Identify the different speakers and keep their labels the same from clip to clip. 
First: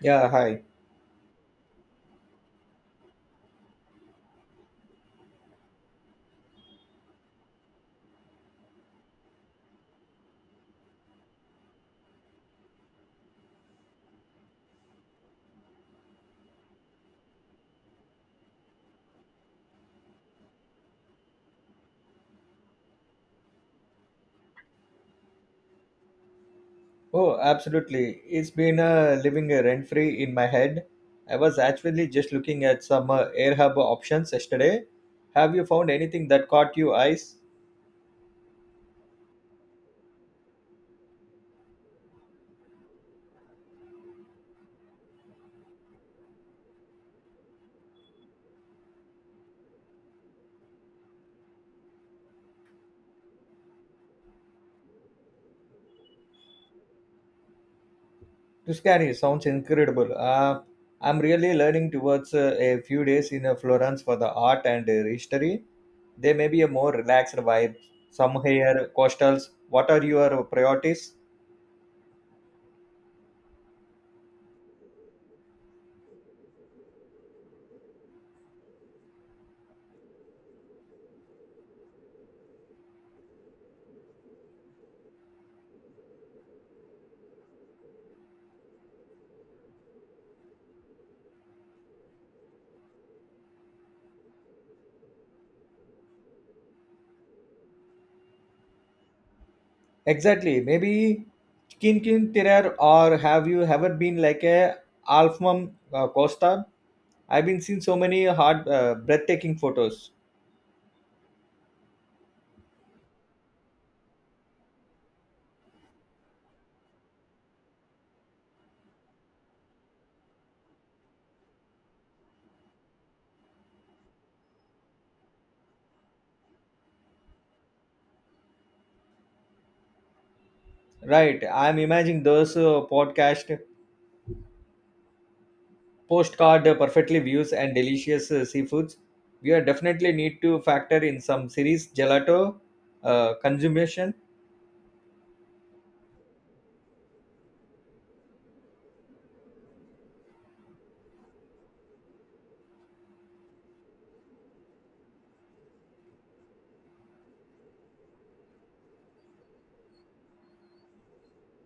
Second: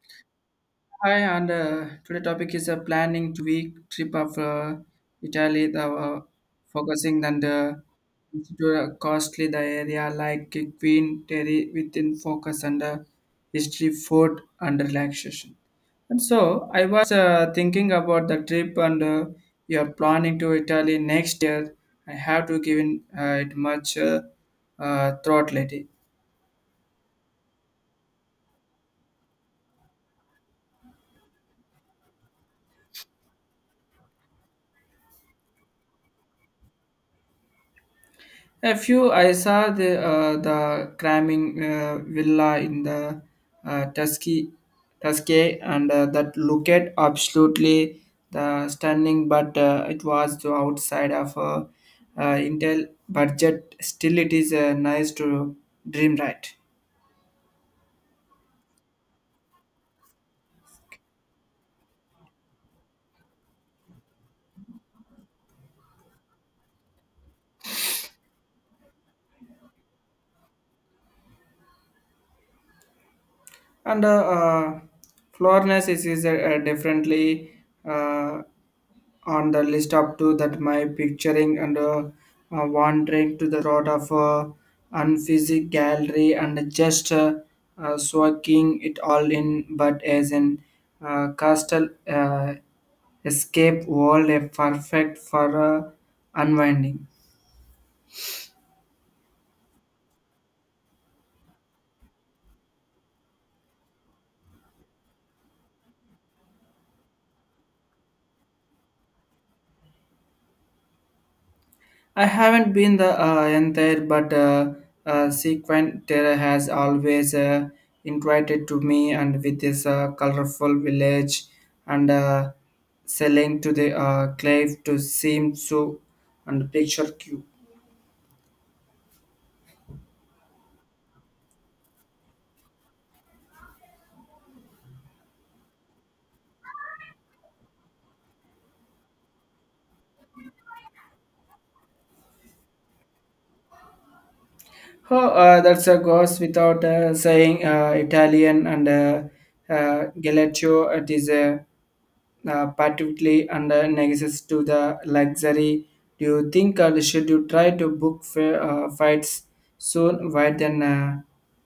Speaker 1: Yeah, hi.
Speaker 2: Hi, and today topic is a planning to week trip of Italy. The focusing on the institute costly the area like Queen Terry within focus and history, food and relaxation. And so I was thinking about the trip and you are planning to Italy next year. I have to give in, it much thought lately.
Speaker 1: Oh, absolutely. It's been living rent free in my head. I was actually just looking at some AirHub options yesterday. Have you found anything that caught your eyes?
Speaker 2: A few I saw the the cramming villa in the Tusky Tuscay and that looked absolutely the stunning, but it was the outside of Intel budget. Still, it is nice to dream right.
Speaker 1: Tuscany sounds incredible. I'm really learning towards a few days in Florence for the art and history. There may be a more relaxed vibe. Some here, coastals. What are your priorities?
Speaker 2: And Florence is definitely uh, on the list up to that my picturing and wandering to the road of unphysic gallery and just soaking it all in but as an castle escape world a perfect for unwinding.
Speaker 1: Exactly. Maybe Kin Kin Tirar or have you ever been like a Alfmum Costa? I've been seeing so many breathtaking photos.
Speaker 2: I haven't been the entire, but sequent terror has always invited to me, and with this colorful village and selling to the cliff to seem so and picture cube.
Speaker 1: Right. I'm imagining those podcast postcard perfectly views and delicious seafoods. We are definitely need to factor in some series gelato consumption.
Speaker 2: Oh, that's a goes without saying Italian and Galaccio. It is a particularly under negotiations to the luxury. Do you think should you try to book fights soon rather than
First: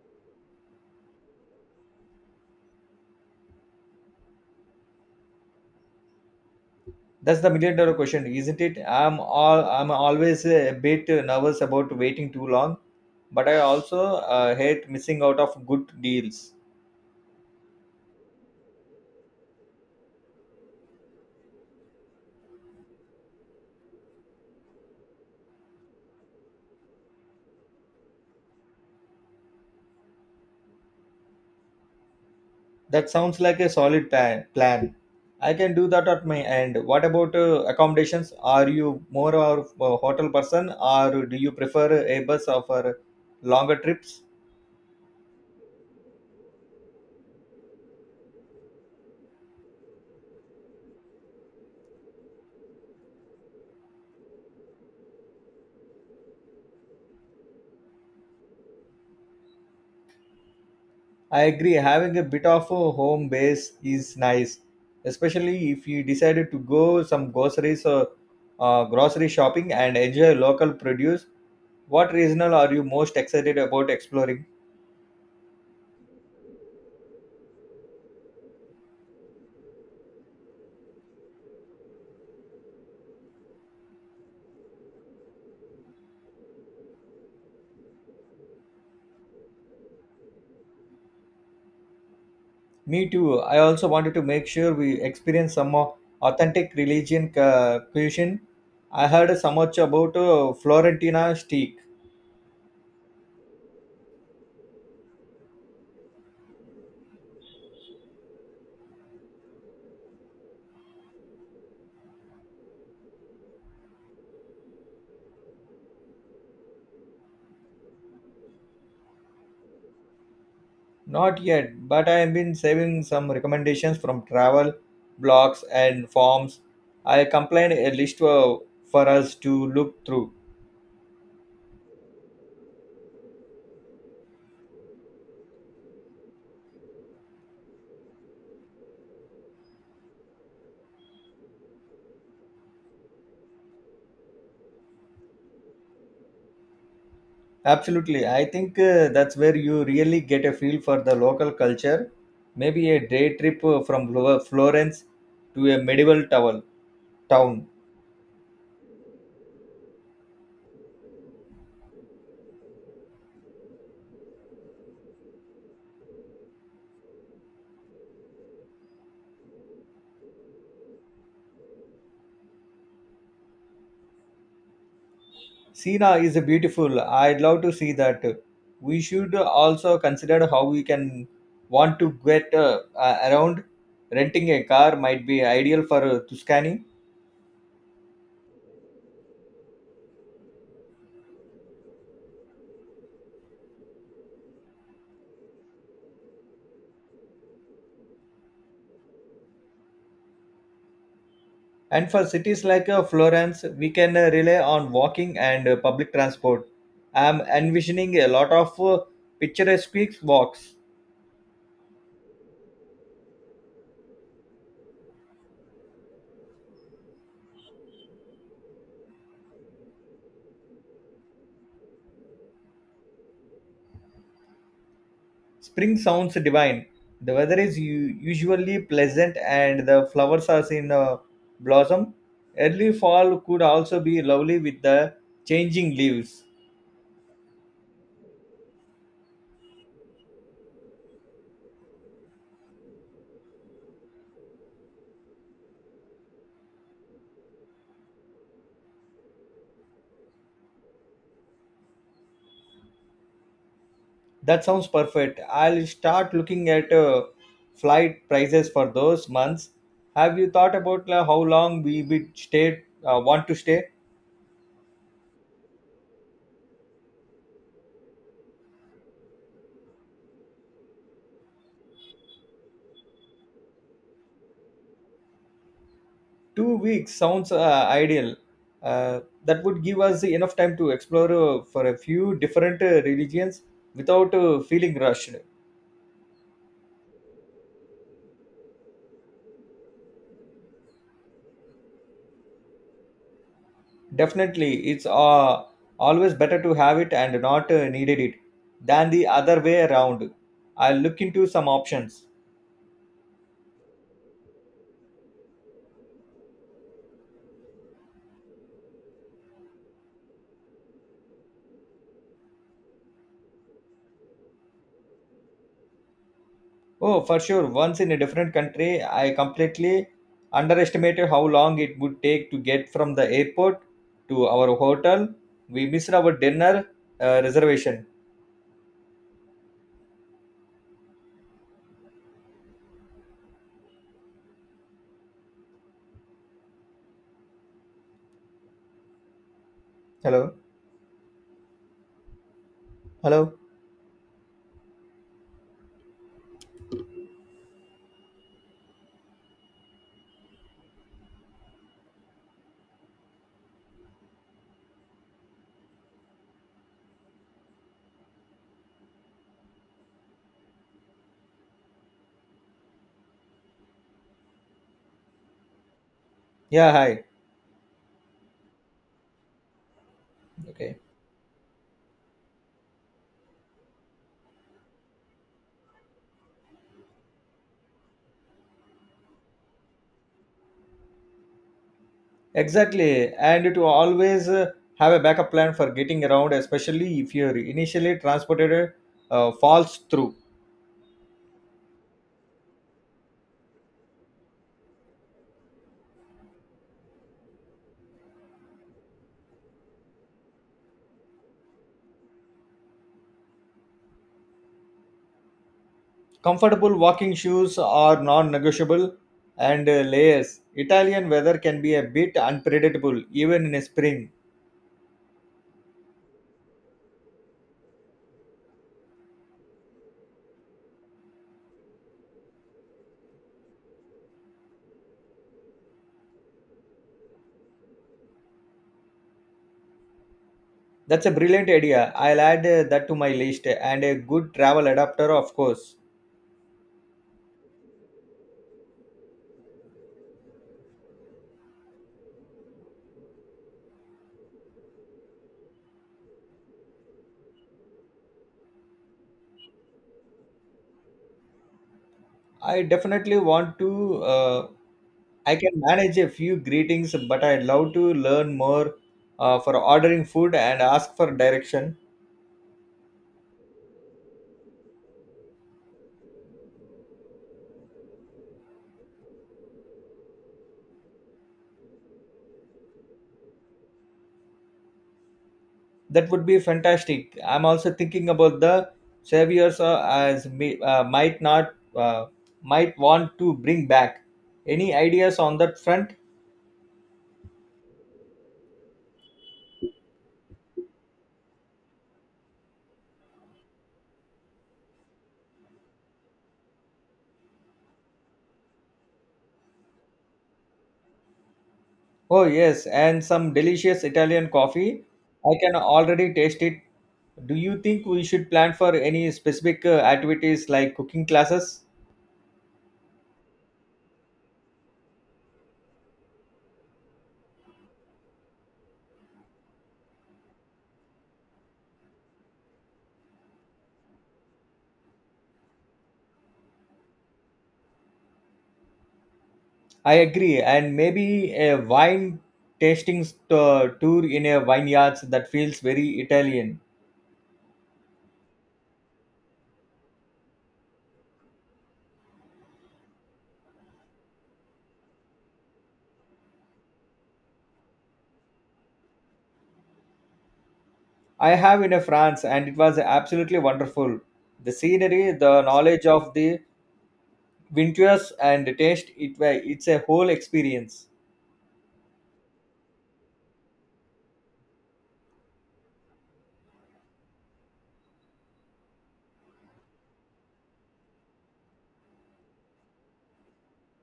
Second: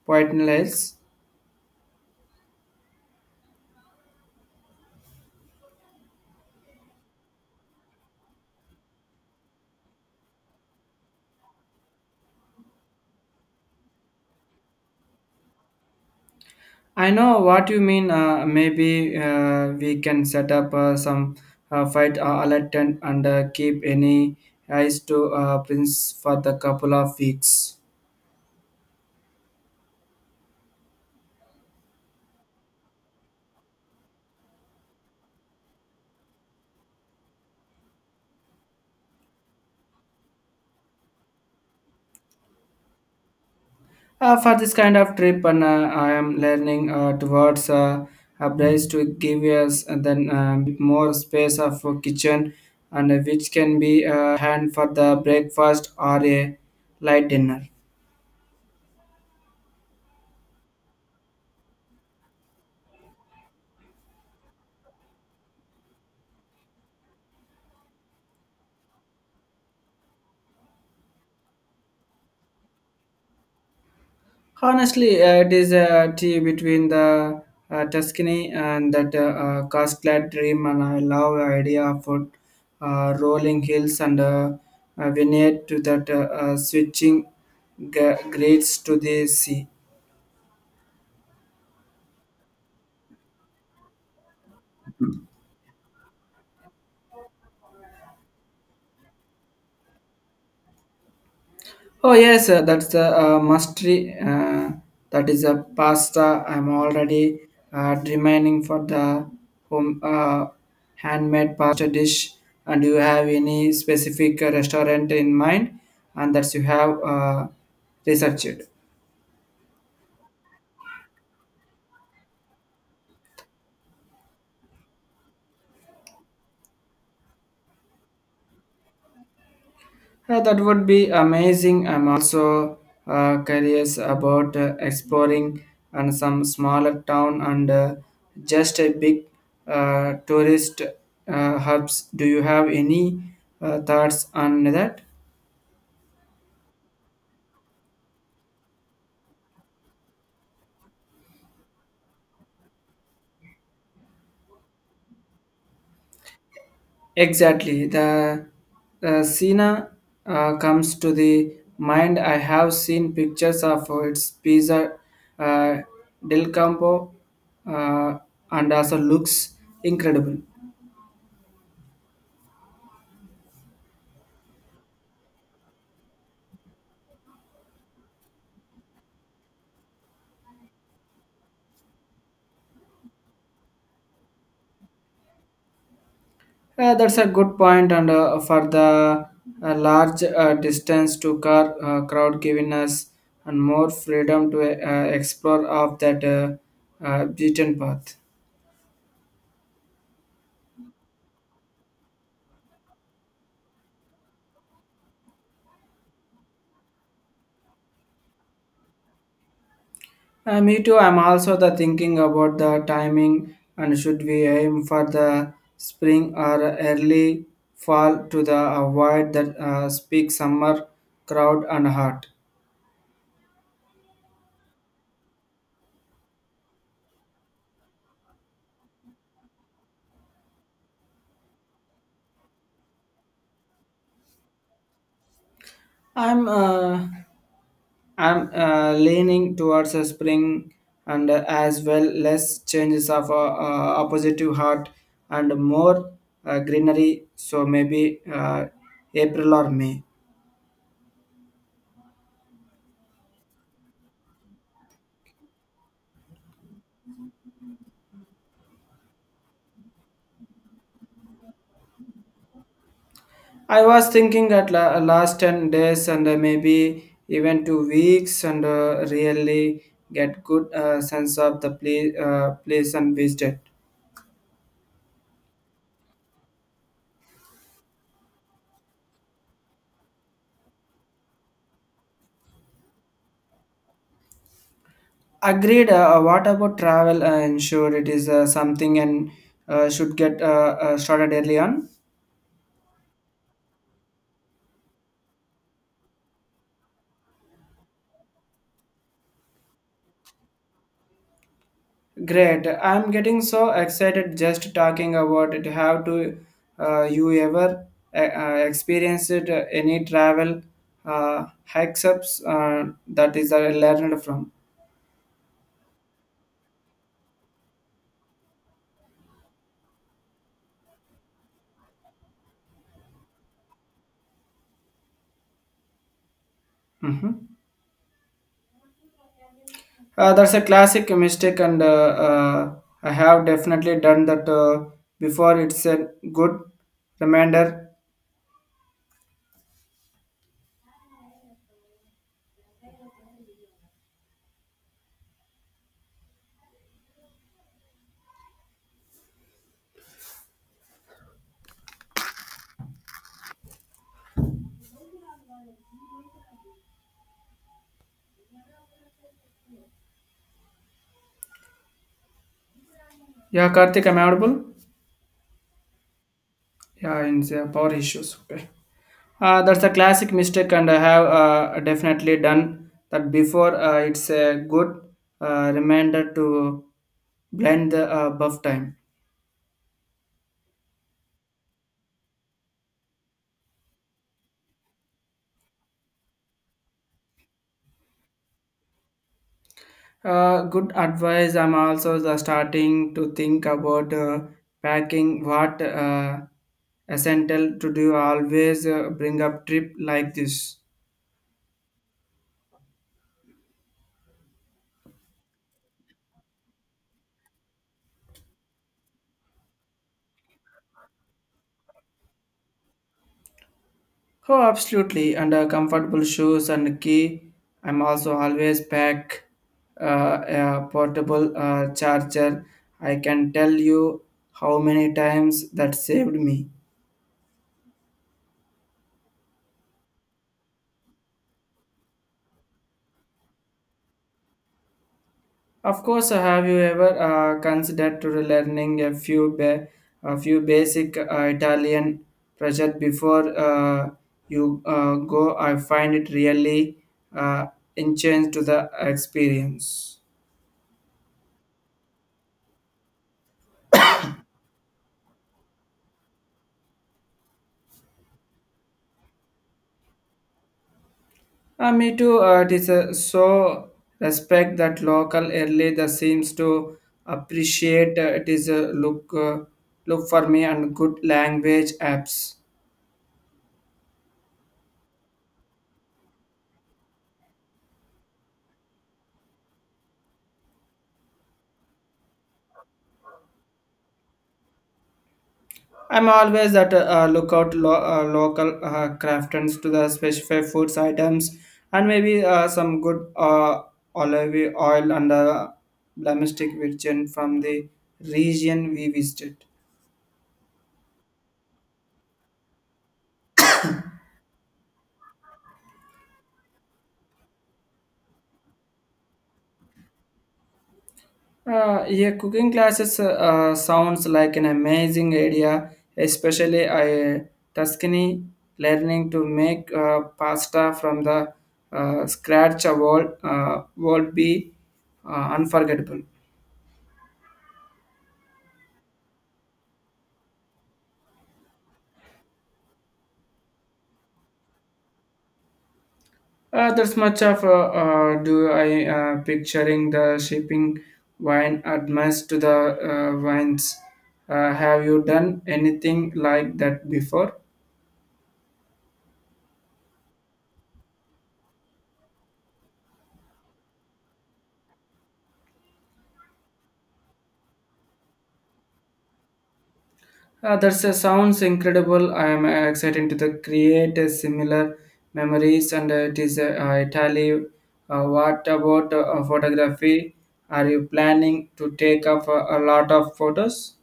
Speaker 2: pointless?
Speaker 1: That's the million dollar question, isn't it? I'm always a bit nervous about waiting too long, but I also hate missing out of good deals.
Speaker 2: I know what you mean. Maybe we can set up some fight alert and keep any eyes to Prince for the couple of weeks.
Speaker 1: That sounds like a solid plan. I can do that at my end. What about accommodations? Are you more of a hotel person, or do you prefer a bus or for longer trips?
Speaker 2: For this kind of trip, and I am learning towards a place to give us and then bit more space of a kitchen, and which can be hand for the breakfast or a light dinner.
Speaker 1: I agree. Having a bit of a home base is nice, especially if you decided to go some groceries or grocery shopping and enjoy local produce. What regional are you most excited about exploring?
Speaker 2: Honestly, it is a tea between the Tuscany and that Cascade dream, and I love the idea of rolling hills and a vineyard to that switching grades to the sea.
Speaker 1: Me too. I also wanted to make sure we experience some more authentic religion cuisine. I heard so much about Florentina steak.
Speaker 2: Oh yes, that's the mastery. That is a pasta. I'm already remaining for the home handmade pasta dish. And do you have any specific restaurant in mind? And that you have researched.
Speaker 1: Not yet, but I have been saving some recommendations from travel blogs and forums. I compiled a list for us to look through.
Speaker 2: Yeah, that would be amazing. I'm also curious about exploring and some smaller town and just a big tourist hubs. Do you have any thoughts on that?
Speaker 1: Absolutely, I think that's where you really get a feel for the local culture. Maybe a day trip from Florence to a medieval tower, town.
Speaker 2: Exactly. The Sina comes to the mind. I have seen pictures of its pizza uh, del campo uh, and also looks incredible.
Speaker 1: Sina is beautiful. I'd love to see that. We should also consider how we can want to get around. Renting a car might be ideal for Tuscany.
Speaker 2: That's a good point, and for the large distance to car crowd, giving us and more freedom to explore of that beaten path.
Speaker 1: And for cities like Florence, we can rely on walking and public transport. I'm envisioning a lot of picturesque walks.
Speaker 2: Me too. I'm also the thinking about the timing and should we aim for the spring or early fall to the avoid that peak summer crowd and heart.
Speaker 1: Spring sounds divine. The weather is usually pleasant and the flowers are in blossom. Early fall could also be lovely with the changing leaves.
Speaker 2: I'm uh, I'm leaning towards a spring and as well less changes of oppositive heart and more greenery. So maybe April or May.
Speaker 1: That sounds perfect. I'll start looking at flight prices for those months. Have you thought about how long we would want to
Speaker 2: I
Speaker 1: stay?
Speaker 2: was thinking at last 10 days and maybe even 2 weeks and really get good sense of the place, place and visited.
Speaker 1: 2 weeks sounds ideal. Uh, that would give us enough time to explore for a few different religions without feeling rushed.
Speaker 2: Agreed. What about travel? And sure it is something and should get started early on.
Speaker 1: Definitely, it's always better to have it and not needed it than the other way around. I'll look into some options.
Speaker 2: Great. I'm getting so excited just talking about it. Have to you ever experienced it, any travel hacks ups that is learned from?
Speaker 1: Oh, for sure. Once in a different country, I completely underestimated how long it would take to get from the airport to our hotel. We missed our dinner
Speaker 2: Hmm.
Speaker 1: reservation.
Speaker 2: That's a classic mistake, and I have definitely done that before. It's a good reminder.
Speaker 1: Hello? Hello?
Speaker 2: Yeah, Karthik, am I audible.
Speaker 1: Yeah, hi.
Speaker 2: Yeah, in the power issues. Okay. That's a classic mistake, and I
Speaker 1: Okay.
Speaker 2: have definitely done that before. It's a good reminder to blend the buff time.
Speaker 1: Exactly. And to always have a backup plan for getting around, especially if you're initially transported falls through.
Speaker 2: Good advice. I'm also the starting to think about packing what essential to do. Always bring up trip like this.
Speaker 1: Comfortable walking shoes are non negotiable and layers. Italian weather can be a bit unpredictable even in spring.
Speaker 2: Oh, absolutely. And comfortable shoes and key. I'm also always pack uh, a portable charger. I can tell you how many times that saved me.
Speaker 1: That's a brilliant idea. I'll add that to my list and a good travel adapter, of course.
Speaker 2: Of course, have you ever considered to learning a few basic Italian project before you go? I find it really uh, enhanced to the experience.
Speaker 1: I definitely want to. Uh, I can manage a few greetings, but I'd love to learn more for ordering food and ask for direction.
Speaker 2: Me too. It is so respect that local early that seems to appreciate. It is a look look for me and good language apps.
Speaker 1: That would be fantastic. I'm also thinking about the saviors might not might want to bring back. Any ideas on that front?
Speaker 2: I'm always at a lookout local craftons to the specific foods items and maybe some good olive oil and domestic virgin from the region we visited.
Speaker 1: Oh yes, and some delicious Italian coffee. I can already taste it. Do you think we should plan for any specific activities like cooking classes?
Speaker 2: Yeah, cooking classes sounds like an amazing idea, especially I Tuscany learning to make pasta from the scratch will would be unforgettable.
Speaker 1: I agree, and maybe a wine tasting tour in a vineyards that feels very Italian.
Speaker 2: That's much of do I picturing the shipping wine advice to the wines. Have you done anything like that before?
Speaker 1: I have in a France, and it was absolutely wonderful. The scenery, the knowledge of the winters and the taste, it's a whole
Speaker 2: That
Speaker 1: experience.
Speaker 2: sounds incredible. I am excited to the create similar memories, and it is Italy. What about photography? Are you planning to take up a lot of photos?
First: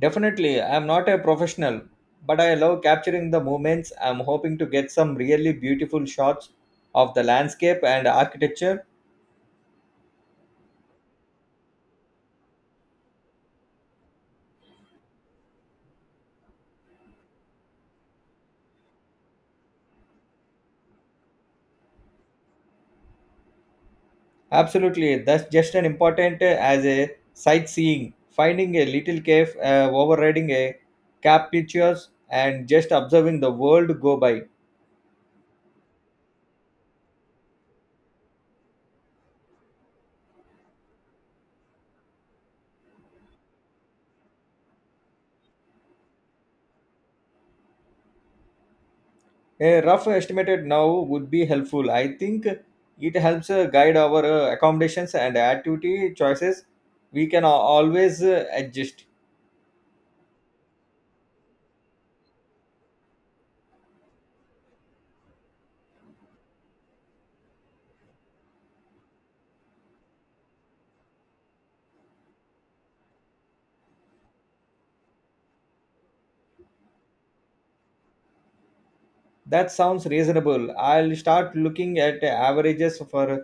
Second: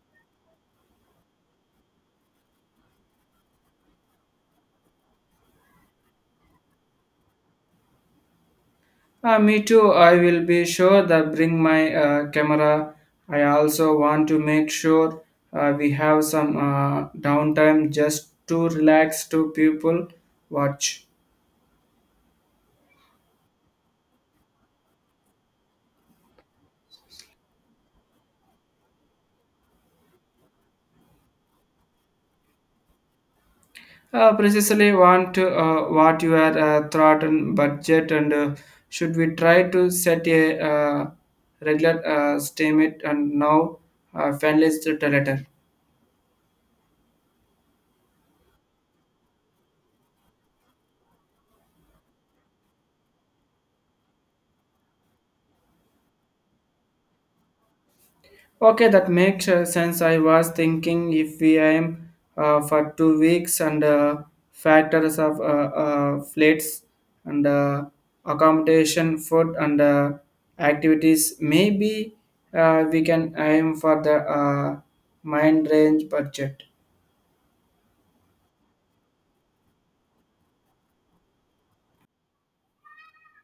Speaker 1: Definitely, I'm not a professional, but I love capturing the moments. I'm hoping to get some really beautiful shots of the landscape and architecture.
Speaker 2: Me too. I will be sure that bring my camera. I also want to make sure we have some downtime just to relax to people watch.
Speaker 1: Absolutely, that's just an important as a sightseeing. Finding a little cave, overriding a cap pictures, and just observing the world go by.
Speaker 2: Precisely want to, what your thought and budget and should we try to set a regular statement and now finalize it later.
Speaker 1: A rough estimated now would be helpful. I think it helps guide our accommodations and activity choices. We can always
Speaker 2: Okay,
Speaker 1: adjust.
Speaker 2: that makes sense. I was thinking if we aim for 2 weeks and factors of flights and accommodation, food and activities, maybe we can aim for the mind range budget.
Speaker 1: That sounds reasonable. I'll start looking at averages for.